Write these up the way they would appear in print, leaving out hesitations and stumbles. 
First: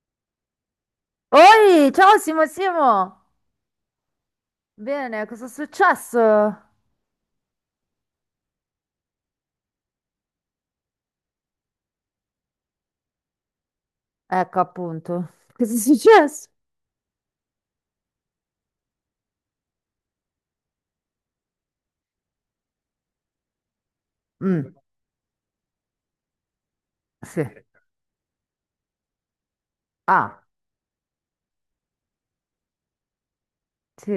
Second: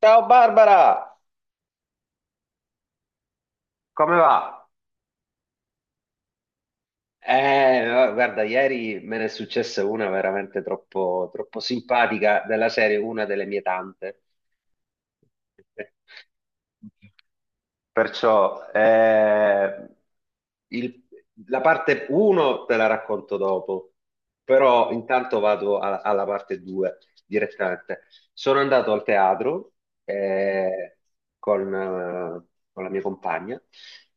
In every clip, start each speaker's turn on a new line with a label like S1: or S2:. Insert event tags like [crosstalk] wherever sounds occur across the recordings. S1: Ciao Barbara,
S2: Oi, ciao Simo!
S1: come va?
S2: Bene, cosa è successo?
S1: Guarda, ieri me ne è successa una veramente troppo simpatica della serie, una delle mie tante.
S2: Ecco appunto. Cosa è
S1: [laughs]
S2: successo?
S1: Perciò il- la parte 1 te la racconto dopo,
S2: Mm,
S1: però intanto alla parte 2
S2: sì.
S1: direttamente. Sono andato al teatro
S2: Ah,
S1: eh, con la mia compagna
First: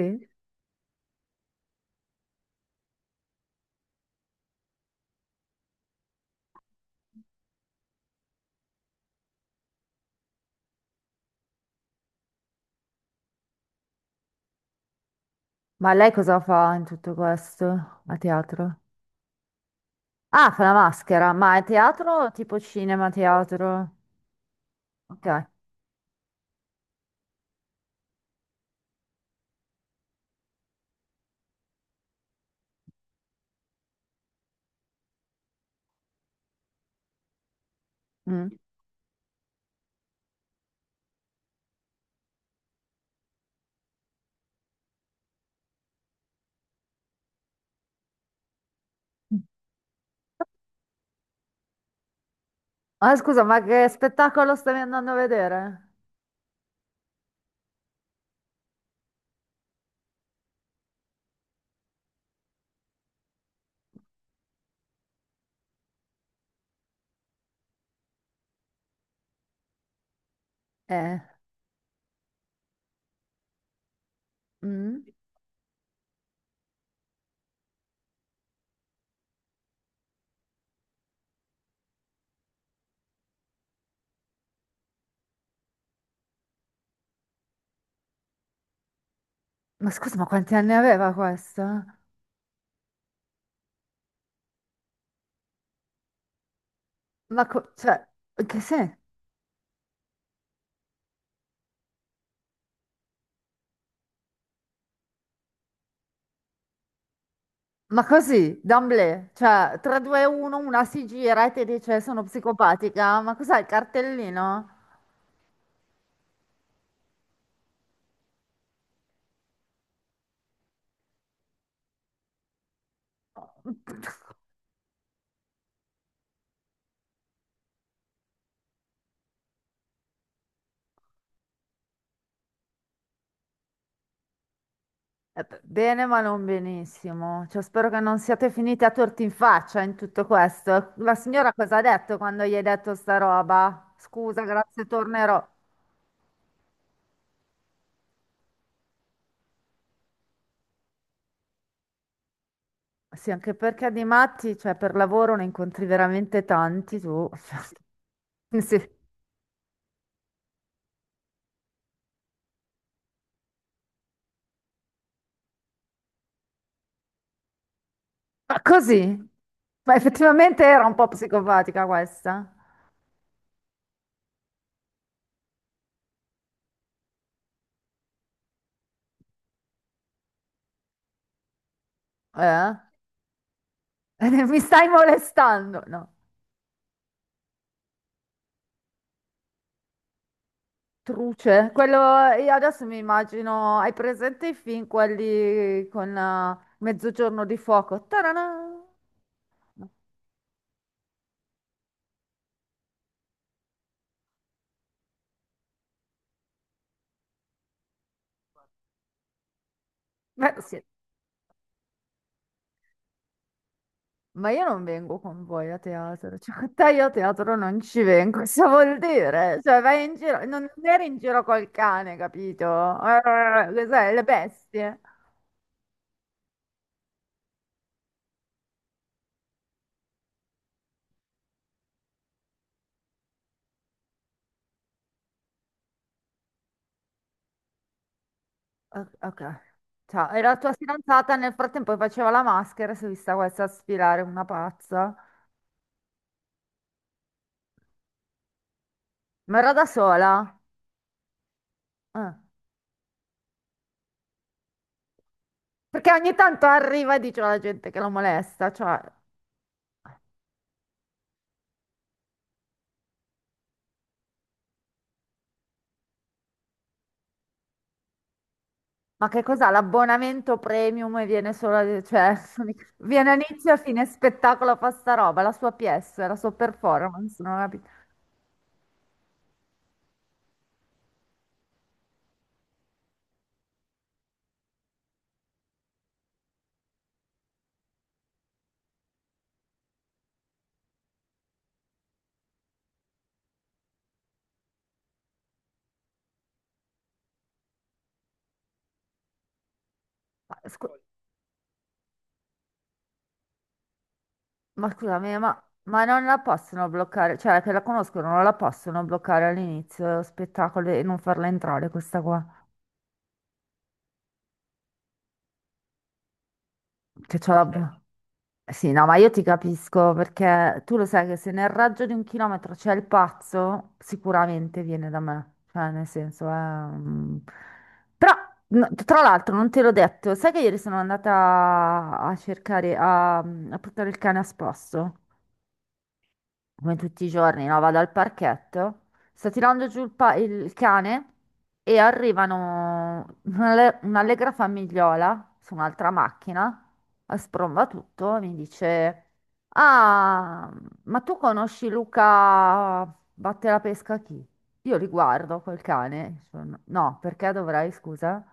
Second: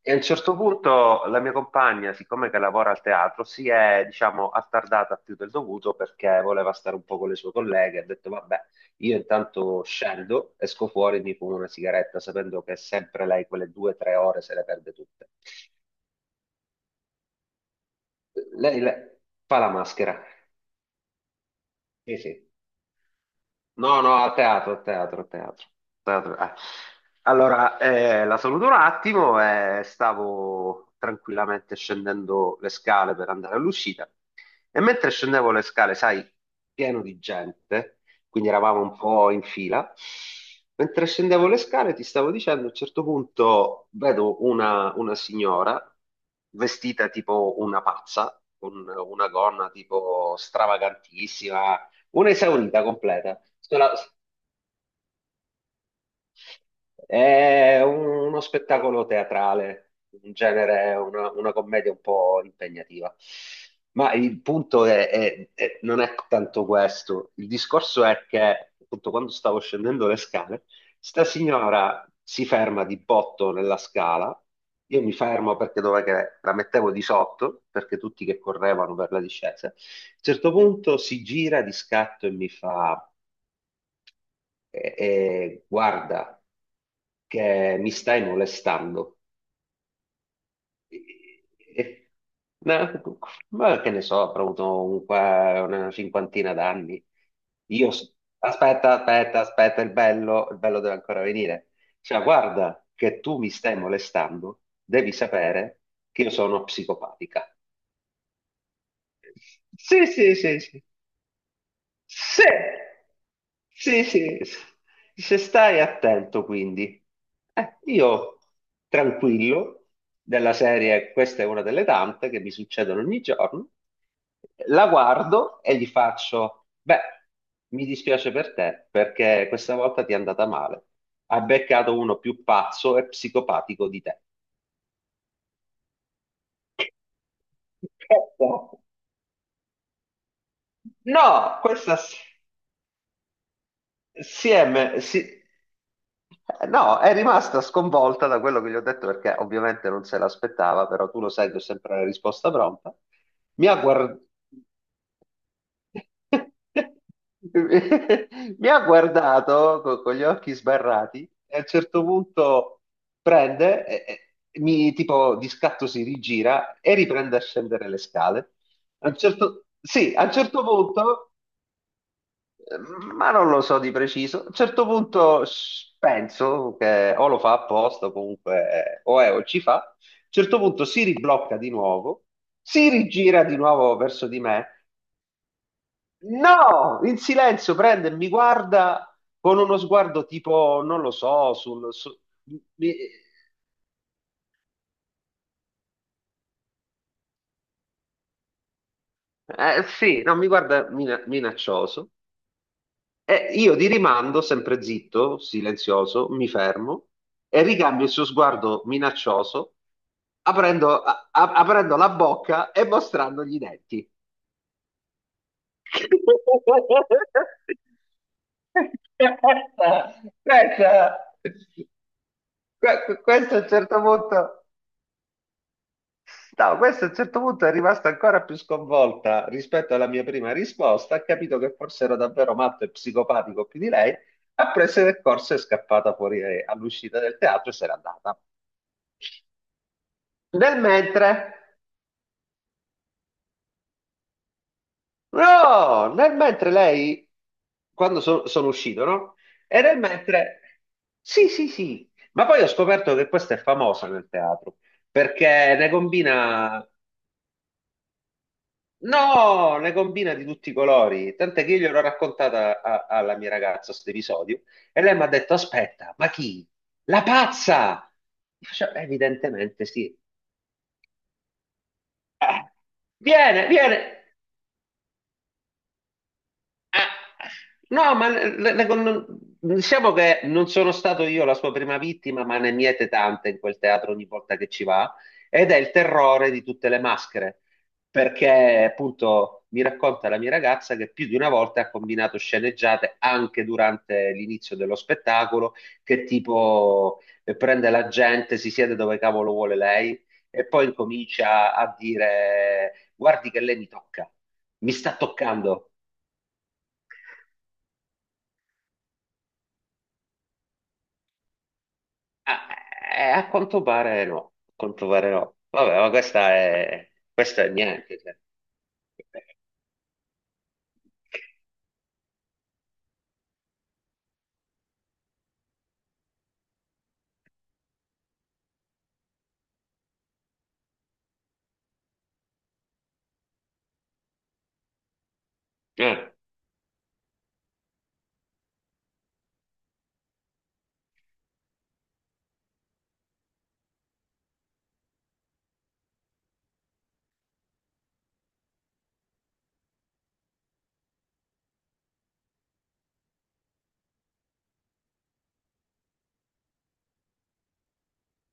S1: e a un certo punto la mia compagna, siccome che lavora al teatro, si è, diciamo, attardata più del dovuto perché voleva stare un po' con le sue colleghe. Ha detto, vabbè, io intanto scendo, esco fuori e mi fumo una sigaretta, sapendo che sempre lei quelle due o tre ore se le perde tutte.
S2: Ma lei cosa fa in tutto questo? A
S1: Lei,
S2: teatro?
S1: lei fa la maschera.
S2: Ah, fa la maschera, ma è
S1: Sì,
S2: teatro o
S1: sì.
S2: tipo cinema, teatro?
S1: No, no, a teatro, a teatro, a
S2: Ok.
S1: teatro. Teatro, eh. Allora, la saluto un attimo e stavo tranquillamente scendendo le scale per andare all'uscita. E mentre scendevo le scale, sai, pieno di gente,
S2: Mm.
S1: quindi eravamo un po' in fila. Mentre scendevo le scale, ti stavo dicendo, a un certo punto vedo una signora vestita tipo una pazza, con una gonna tipo stravagantissima, un'esaurita
S2: Ah,
S1: completa.
S2: scusa, ma
S1: Sono
S2: che spettacolo stavi andando a vedere?
S1: è uno spettacolo teatrale, in genere è una commedia un po' impegnativa. Ma il punto è non è tanto questo. Il discorso è che, appunto, quando stavo scendendo le scale,
S2: Eh,
S1: sta signora si ferma di botto nella scala. Io
S2: mm?
S1: mi fermo perché dov'è che la mettevo di sotto, perché tutti che correvano per la discesa. A un certo punto si gira di scatto e mi fa guarda che mi stai molestando.
S2: Ma scusa, ma quanti anni
S1: E-
S2: aveva questa?
S1: e- ma ma che ne so, avrò avuto un una cinquantina d'anni.
S2: Ma
S1: Io,
S2: cioè,
S1: s-
S2: che senso?
S1: aspetta, il bello deve ancora venire. Cioè, guarda che tu mi stai molestando, devi sapere che io sono psicopatica.
S2: Ma così, d'emblée, cioè 3,
S1: Sì,
S2: 2,
S1: sì,
S2: 1,
S1: sì, sì.
S2: una si gira e ti dice sono
S1: Sì,
S2: psicopatica, ma cos'è il
S1: sì, sì,
S2: cartellino?
S1: se stai attento quindi. Io tranquillo, della serie, questa è una delle tante che mi succedono ogni giorno, la guardo e gli faccio, beh, mi dispiace per te perché questa volta ti è andata male. Ha beccato uno più pazzo e psicopatico di te.
S2: Bene, ma non benissimo. Cioè, spero che non siate
S1: [laughs]
S2: finiti a torti in faccia in tutto questo. La signora
S1: No,
S2: cosa ha detto quando gli hai detto sta roba? Scusa, grazie, tornerò.
S1: No, è rimasta sconvolta da quello che gli ho detto perché ovviamente non se l'aspettava, però tu lo sai che ho sempre la risposta pronta.
S2: Sì, anche
S1: Mi ha
S2: perché di
S1: guardato.
S2: matti, cioè per lavoro ne incontri veramente tanti tu. [laughs]
S1: [laughs] Mi
S2: Sì.
S1: ha guardato con gli occhi sbarrati e a un certo punto prende, e mi tipo di scatto si rigira e riprende a scendere le scale.
S2: Ma così?
S1: A un certo,
S2: Ma
S1: sì, a un certo
S2: effettivamente era un po'
S1: punto
S2: psicopatica questa.
S1: Ma non lo so di preciso. A un certo punto penso che o lo fa apposta, o comunque o è o ci fa. A un certo punto si riblocca di nuovo,
S2: Eh?
S1: si rigira di nuovo
S2: [laughs]
S1: verso di
S2: Mi
S1: me.
S2: stai molestando? No.
S1: No! In silenzio prende e mi guarda con uno sguardo tipo, non lo so,
S2: Truce. Quello, io adesso
S1: mi-
S2: mi immagino, hai presente i film, quelli con Mezzogiorno di fuoco? Tarana! No.
S1: sì, no, mi guarda minaccioso. E io di rimando, sempre zitto, silenzioso, mi fermo e ricambio il suo sguardo minaccioso,
S2: Beh, sì.
S1: aprendo la bocca e mostrandogli i denti.
S2: Ma io non vengo con voi a teatro, cioè con te io a
S1: [laughs]
S2: teatro non ci vengo, cosa vuol dire? Cioè vai in
S1: Questa,
S2: giro, non eri in
S1: questa,
S2: giro col cane, capito?
S1: questo a un certo
S2: Cos'è, le
S1: punto.
S2: bestie?
S1: No, questa a un certo punto è rimasta ancora più sconvolta rispetto alla mia prima risposta, ha capito che forse ero davvero matto e psicopatico più di lei, ha preso del corso e è scappata fuori all'uscita del teatro e se n'è andata.
S2: Ok. Ciao, e la tua
S1: Nel mentre,
S2: fidanzata nel frattempo che faceva la maschera, si è vista questa sfilare una pazza.
S1: no, nel mentre lei, quando sono uscito, no?
S2: Ma era
S1: E
S2: da
S1: nel
S2: sola?
S1: mentre, sì, sì, sì,
S2: Ah.
S1: ma poi ho scoperto che questa è famosa nel teatro, perché ne
S2: Perché ogni tanto
S1: combina
S2: arriva e dice alla gente che la molesta, cioè,
S1: No, ne combina di tutti i colori. Tant'è che io gliel'ho raccontata alla mia ragazza questo episodio e lei mi ha detto: Aspetta, ma chi? La pazza! Io faccio,
S2: ma che cos'ha
S1: evidentemente sì.
S2: l'abbonamento premium e viene solo, cioè,
S1: Eh,
S2: [laughs] viene a inizio e a fine
S1: viene.
S2: spettacolo fa sta roba, la sua pièce, la sua
S1: Eh,
S2: performance, non ho capito.
S1: no, ma le- non- diciamo che non sono stato io la sua prima vittima, ma ne miete tante in quel teatro ogni volta che ci va, ed è il terrore di tutte le maschere, perché appunto mi racconta la mia ragazza che più di una volta ha combinato sceneggiate anche durante l'inizio dello spettacolo, che tipo prende la gente, si siede dove cavolo vuole lei
S2: Ma,
S1: e poi incomincia a dire guardi che lei mi tocca,
S2: ma
S1: mi sta
S2: scusami,
S1: toccando.
S2: ma non la possono bloccare, cioè, che la conoscono, non la possono bloccare all'inizio dello spettacolo e non farla entrare questa qua,
S1: Ah, a quanto pare no, a quanto pare no. Vabbè, ma
S2: che
S1: questa
S2: c'ha
S1: è
S2: la.
S1: niente. Cioè.
S2: Sì, no, ma io ti capisco perché tu lo sai che se nel raggio di un chilometro c'è il pazzo, sicuramente viene da me. Cioè, nel senso, Però, no, tra l'altro, non te l'ho detto, sai che ieri sono andata a cercare, a portare il cane a spasso?
S1: Eh,
S2: Come tutti i giorni, no? Vado al parchetto, sto tirando giù il cane e arrivano un'allegra famigliola su un'altra macchina, a spromba tutto, mi dice: Ah, ma tu conosci Luca Batte la pesca chi? Io li guardo quel cane. No, perché dovrei, scusa?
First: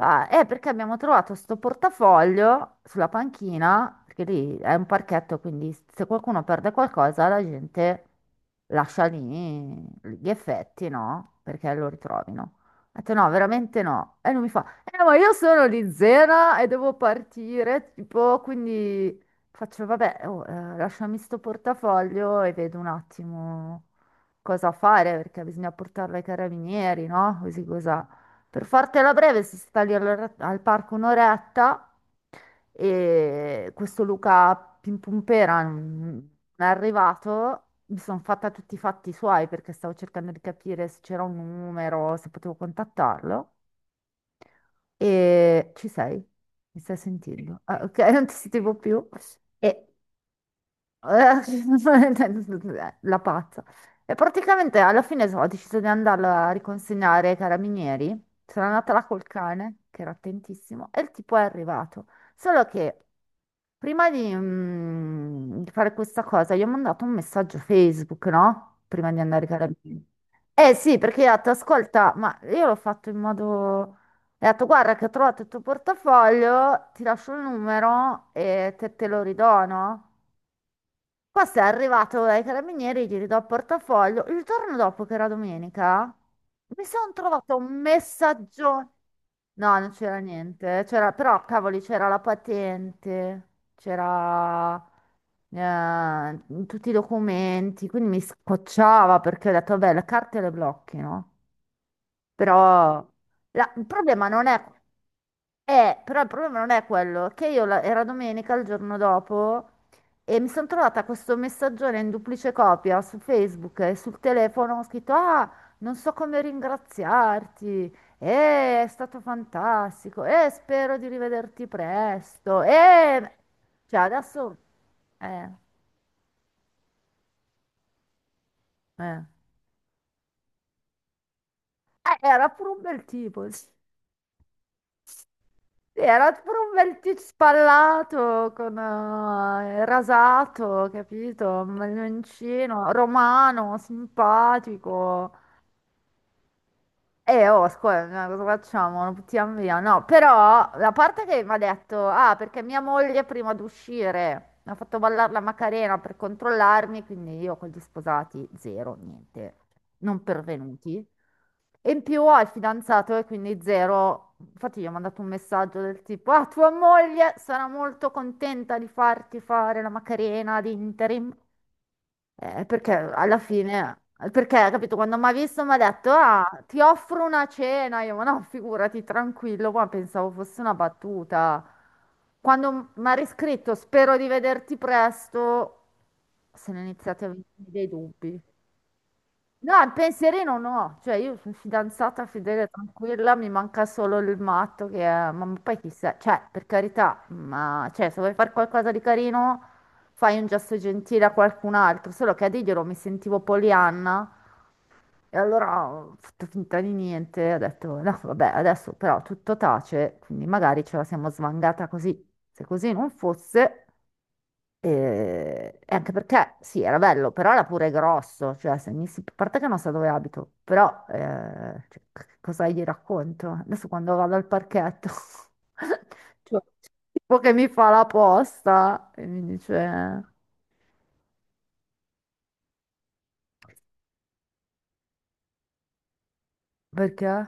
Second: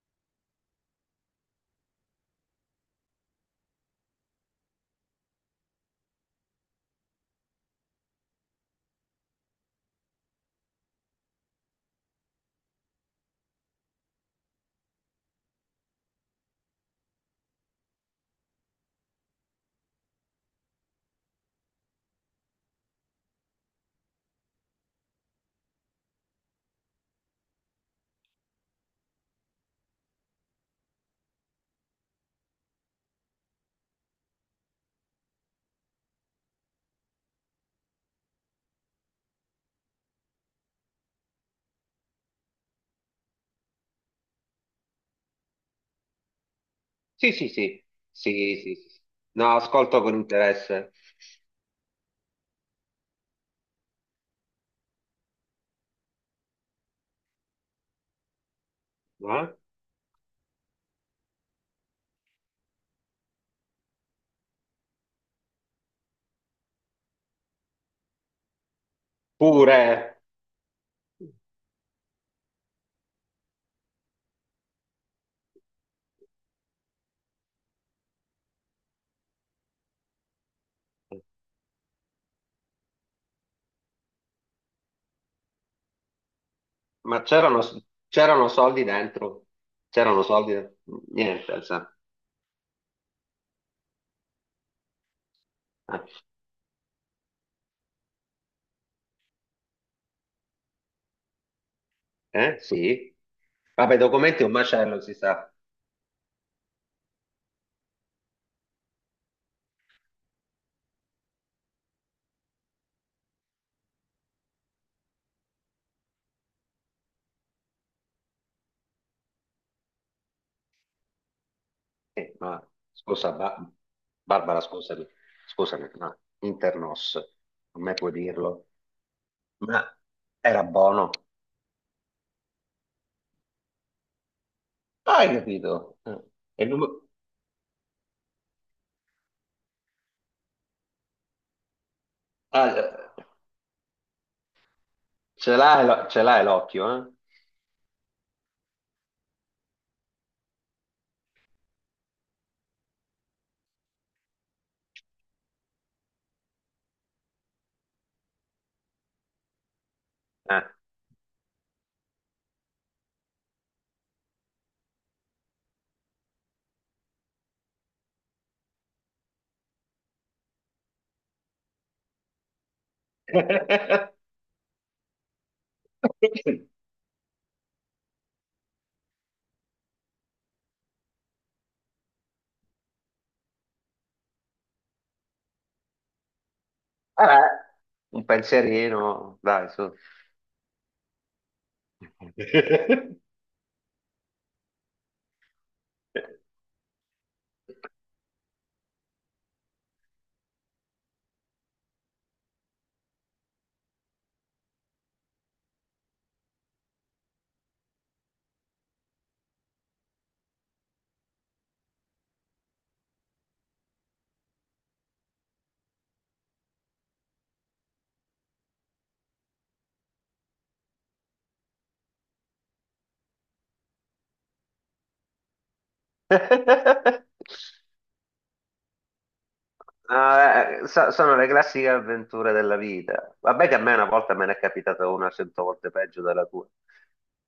S2: Ah, è perché abbiamo trovato sto portafoglio sulla panchina, perché lì è un parchetto, quindi se qualcuno perde qualcosa la gente lascia lì gli effetti, no? Perché lo ritrovino. Ho detto no, veramente no. E lui mi fa, ma io sono di Zena e devo partire, tipo, quindi. Faccio, vabbè, oh, lasciami sto portafoglio e vedo un attimo cosa fare, perché bisogna portarlo ai carabinieri, no? Così cosa. Per fartela breve, si sta lì al parco un'oretta e questo Luca Pimpumpera non è arrivato. Mi sono fatta tutti i fatti suoi perché stavo cercando di capire se c'era un numero, se potevo contattarlo. E ci sei? Mi stai
S1: Sì, sì,
S2: sentendo? Ah,
S1: sì,
S2: ok, [laughs] non
S1: sì,
S2: ti
S1: sì,
S2: sentivo
S1: sì, sì.
S2: più.
S1: No,
S2: E
S1: ascolto con interesse.
S2: eh, [laughs] la pazza. E praticamente alla fine ho deciso di andarla a riconsegnare ai carabinieri. Sono andata là col
S1: Eh?
S2: cane, che era attentissimo, e il tipo è arrivato. Solo che prima di fare questa cosa, gli ho mandato un messaggio Facebook, no? Prima di andare ai
S1: Pure,
S2: carabinieri. Eh sì, perché ho detto, ascolta, ma io l'ho fatto in modo. E ha detto, guarda che ho trovato il tuo portafoglio, ti lascio il numero e te lo ridono. Questo è arrivato ai carabinieri, gli ridò il portafoglio. Il giorno dopo, che era domenica, mi sono
S1: ma
S2: trovato un
S1: c'erano soldi
S2: messaggio.
S1: dentro?
S2: No, non c'era
S1: C'erano soldi?
S2: niente. C'era, però,
S1: Niente,
S2: cavoli,
S1: sa.
S2: c'era la patente, c'era tutti i documenti. Quindi mi scocciava perché ho detto, vabbè, le carte le blocchi, no? Però
S1: Sì.
S2: il
S1: Vabbè,
S2: problema
S1: documenti
S2: non
S1: è un
S2: è.
S1: macello, si sa.
S2: Però il problema non è quello, che io era domenica il giorno dopo e mi sono trovata questo messaggione in duplice copia su Facebook e sul telefono, ho scritto, ah, non so come ringraziarti, è stato fantastico, spero di rivederti
S1: Eh, ma
S2: presto,
S1: scusa, Ba-
S2: cioè adesso.
S1: Barbara,
S2: eh,
S1: scusami, ma Internos, a me puoi dirlo,
S2: eh,
S1: ma era buono.
S2: Era pure un bel tipo. [laughs]
S1: Hai capito?
S2: Sì, era tipo
S1: E
S2: un
S1: non- mi-
S2: bel tizio spallato con il rasato, capito? Un bel
S1: ah,
S2: mancino,
S1: eh,
S2: romano, simpatico.
S1: ce l'hai l'occhio,
S2: Oh, scusa, no, cosa facciamo? Non buttiamo via. No, però la parte che mi ha detto, ah, perché mia moglie prima di uscire mi ha fatto ballare la Macarena per controllarmi, quindi io con gli sposati zero, niente, non
S1: eh?
S2: pervenuti. E in più ho il fidanzato e quindi zero. Infatti gli ho mandato un messaggio del tipo, ah, tua moglie sarà molto contenta di farti fare la Macarena di interim. Perché alla fine, perché, capito, quando mi ha visto mi ha detto, ah,
S1: [laughs]
S2: ti offro una cena, io, ma no, figurati, tranquillo, ma pensavo fosse una battuta. Quando mi ha riscritto, spero di vederti presto, se ne sono iniziati a
S1: Vabbè,
S2: venire dei
S1: un
S2: dubbi.
S1: pensierino, dai,
S2: No,
S1: su.
S2: il pensierino no, cioè io sono fidanzata fedele, tranquilla,
S1: [laughs]
S2: mi manca solo il matto che è, ma poi chissà, cioè per carità, ma cioè, se vuoi fare qualcosa di carino fai un gesto gentile a qualcun altro, solo che a dirglielo mi sentivo Polianna e allora ho fatto finta di niente, ho detto no vabbè adesso però tutto tace, quindi magari ce la siamo svangata così, se così non fosse. E anche perché sì, era bello, però era pure grosso, cioè se mi si, a parte che non so dove abito, però cioè, cosa gli racconto? Adesso quando vado al parchetto, [laughs] cioè, tipo che mi fa la posta e mi dice
S1: Sono le classiche avventure della vita. Vabbè che a me una volta me ne è capitata una 100 volte peggio della tua.
S2: perché?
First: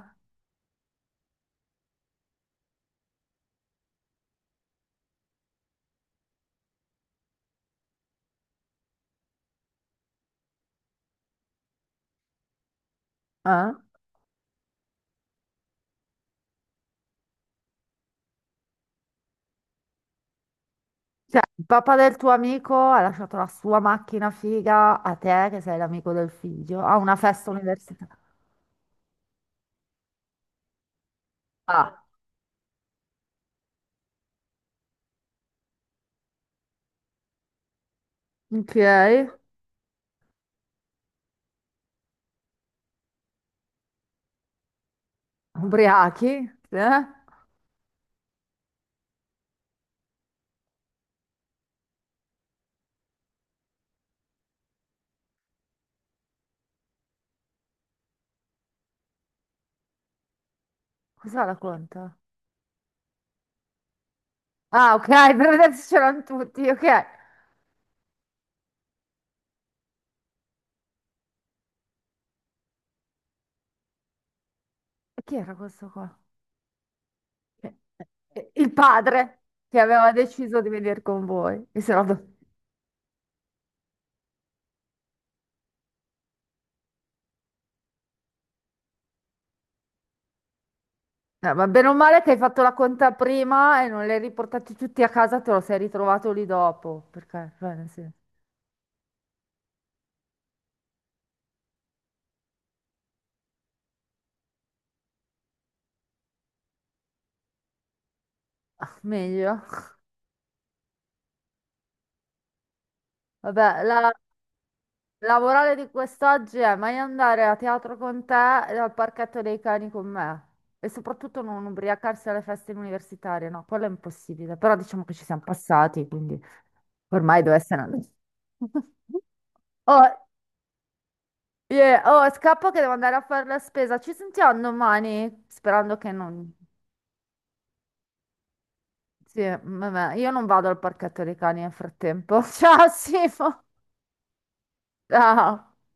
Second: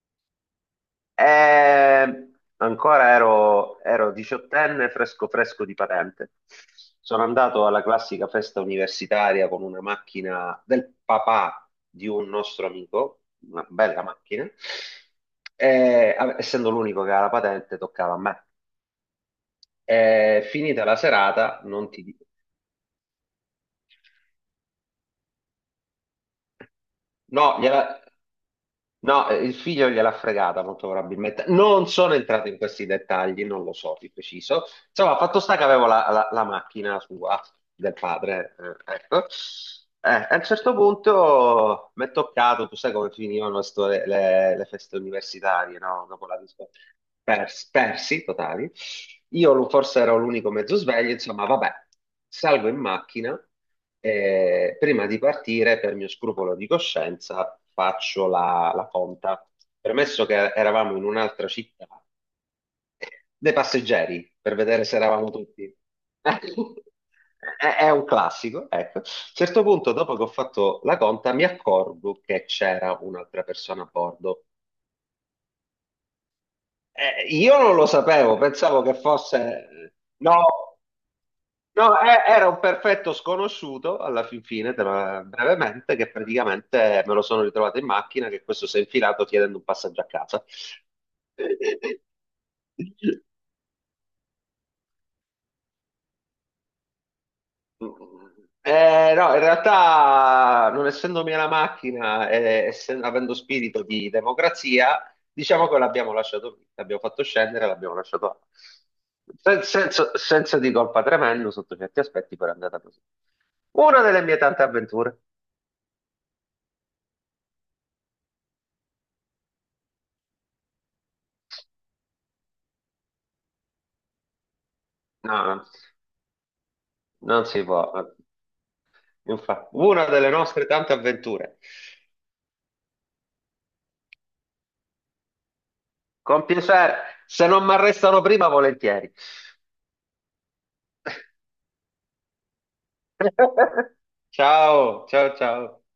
S1: E ero diciottenne, fresco fresco di patente. Sono andato alla classica festa universitaria con una macchina del papà di un nostro amico, una
S2: Eh?
S1: bella macchina, e essendo l'unico che aveva la patente, toccava a me. E finita la
S2: Cioè,
S1: serata,
S2: il
S1: non
S2: papà
S1: ti
S2: del
S1: dico.
S2: tuo amico ha lasciato la sua macchina figa a te, che sei l'amico del figlio, a una festa
S1: No, gliela.
S2: universitaria.
S1: No, il figlio gliel'ha fregata molto probabilmente. Non
S2: Ah,
S1: sono entrato in questi dettagli, non lo so di preciso. Insomma, fatto sta che avevo la macchina sua, del padre,
S2: ok,
S1: ecco. A un certo punto mi è toccato, tu sai come finivano le feste universitarie, no? Dopo
S2: ubriachi,
S1: la
S2: eh?
S1: persi totali. Io forse ero l'unico mezzo sveglio, insomma, vabbè, salgo in macchina. Prima di partire, per mio scrupolo di coscienza, faccio la conta. Premesso che eravamo in
S2: Cosa
S1: un'altra città,
S2: racconta?
S1: [laughs] dei passeggeri, per vedere
S2: Ah,
S1: se
S2: ok,
S1: eravamo
S2: [laughs] per vedere
S1: tutti.
S2: se c'erano
S1: [laughs]
S2: tutti, ok. E
S1: È, è un classico, ecco. A un certo punto, dopo che ho fatto la conta, mi accorgo che c'era un'altra persona a bordo.
S2: chi era questo qua?
S1: Io
S2: Eh,
S1: non lo sapevo,
S2: Il
S1: pensavo che
S2: padre
S1: fosse...
S2: che aveva
S1: No!
S2: deciso di venire con voi. E
S1: No,
S2: se no,
S1: era un perfetto sconosciuto alla fin fine, brevemente, che praticamente me lo sono ritrovato in macchina, che questo si è infilato chiedendo un passaggio a casa.
S2: ma bene o male che hai fatto la conta prima e non li hai riportati tutti a casa, te lo sei ritrovato lì dopo. Perché, cioè,
S1: No, in realtà, non essendo mia la macchina e avendo spirito di democrazia, diciamo che l'abbiamo lasciato lì, l'abbiamo fatto scendere, l'abbiamo lasciato là.
S2: ah, meglio.
S1: Senso di colpa tremendo sotto certi aspetti, però è andata così.
S2: Vabbè,
S1: Una
S2: la...
S1: delle mie tante avventure.
S2: La morale di quest'oggi è mai andare a teatro con te e al parchetto dei cani con me. E soprattutto non ubriacarsi alle feste universitarie, no, quello è impossibile. Però diciamo che ci siamo
S1: No, no.
S2: passati, quindi ormai
S1: Non
S2: deve
S1: si
S2: essere
S1: può,
S2: andato. [laughs]
S1: infatti, una
S2: Oh,
S1: delle nostre tante avventure.
S2: yeah, oh, scappo che devo andare a fare la spesa. Ci sentiamo domani? Sperando che
S1: Con
S2: non.
S1: piacere, se non mi arrestano prima, volentieri.
S2: Sì, vabbè, io non vado al parchetto dei cani nel frattempo. [laughs] Ciao, Simo.
S1: [laughs] Ciao, ciao, ciao.
S2: Ciao.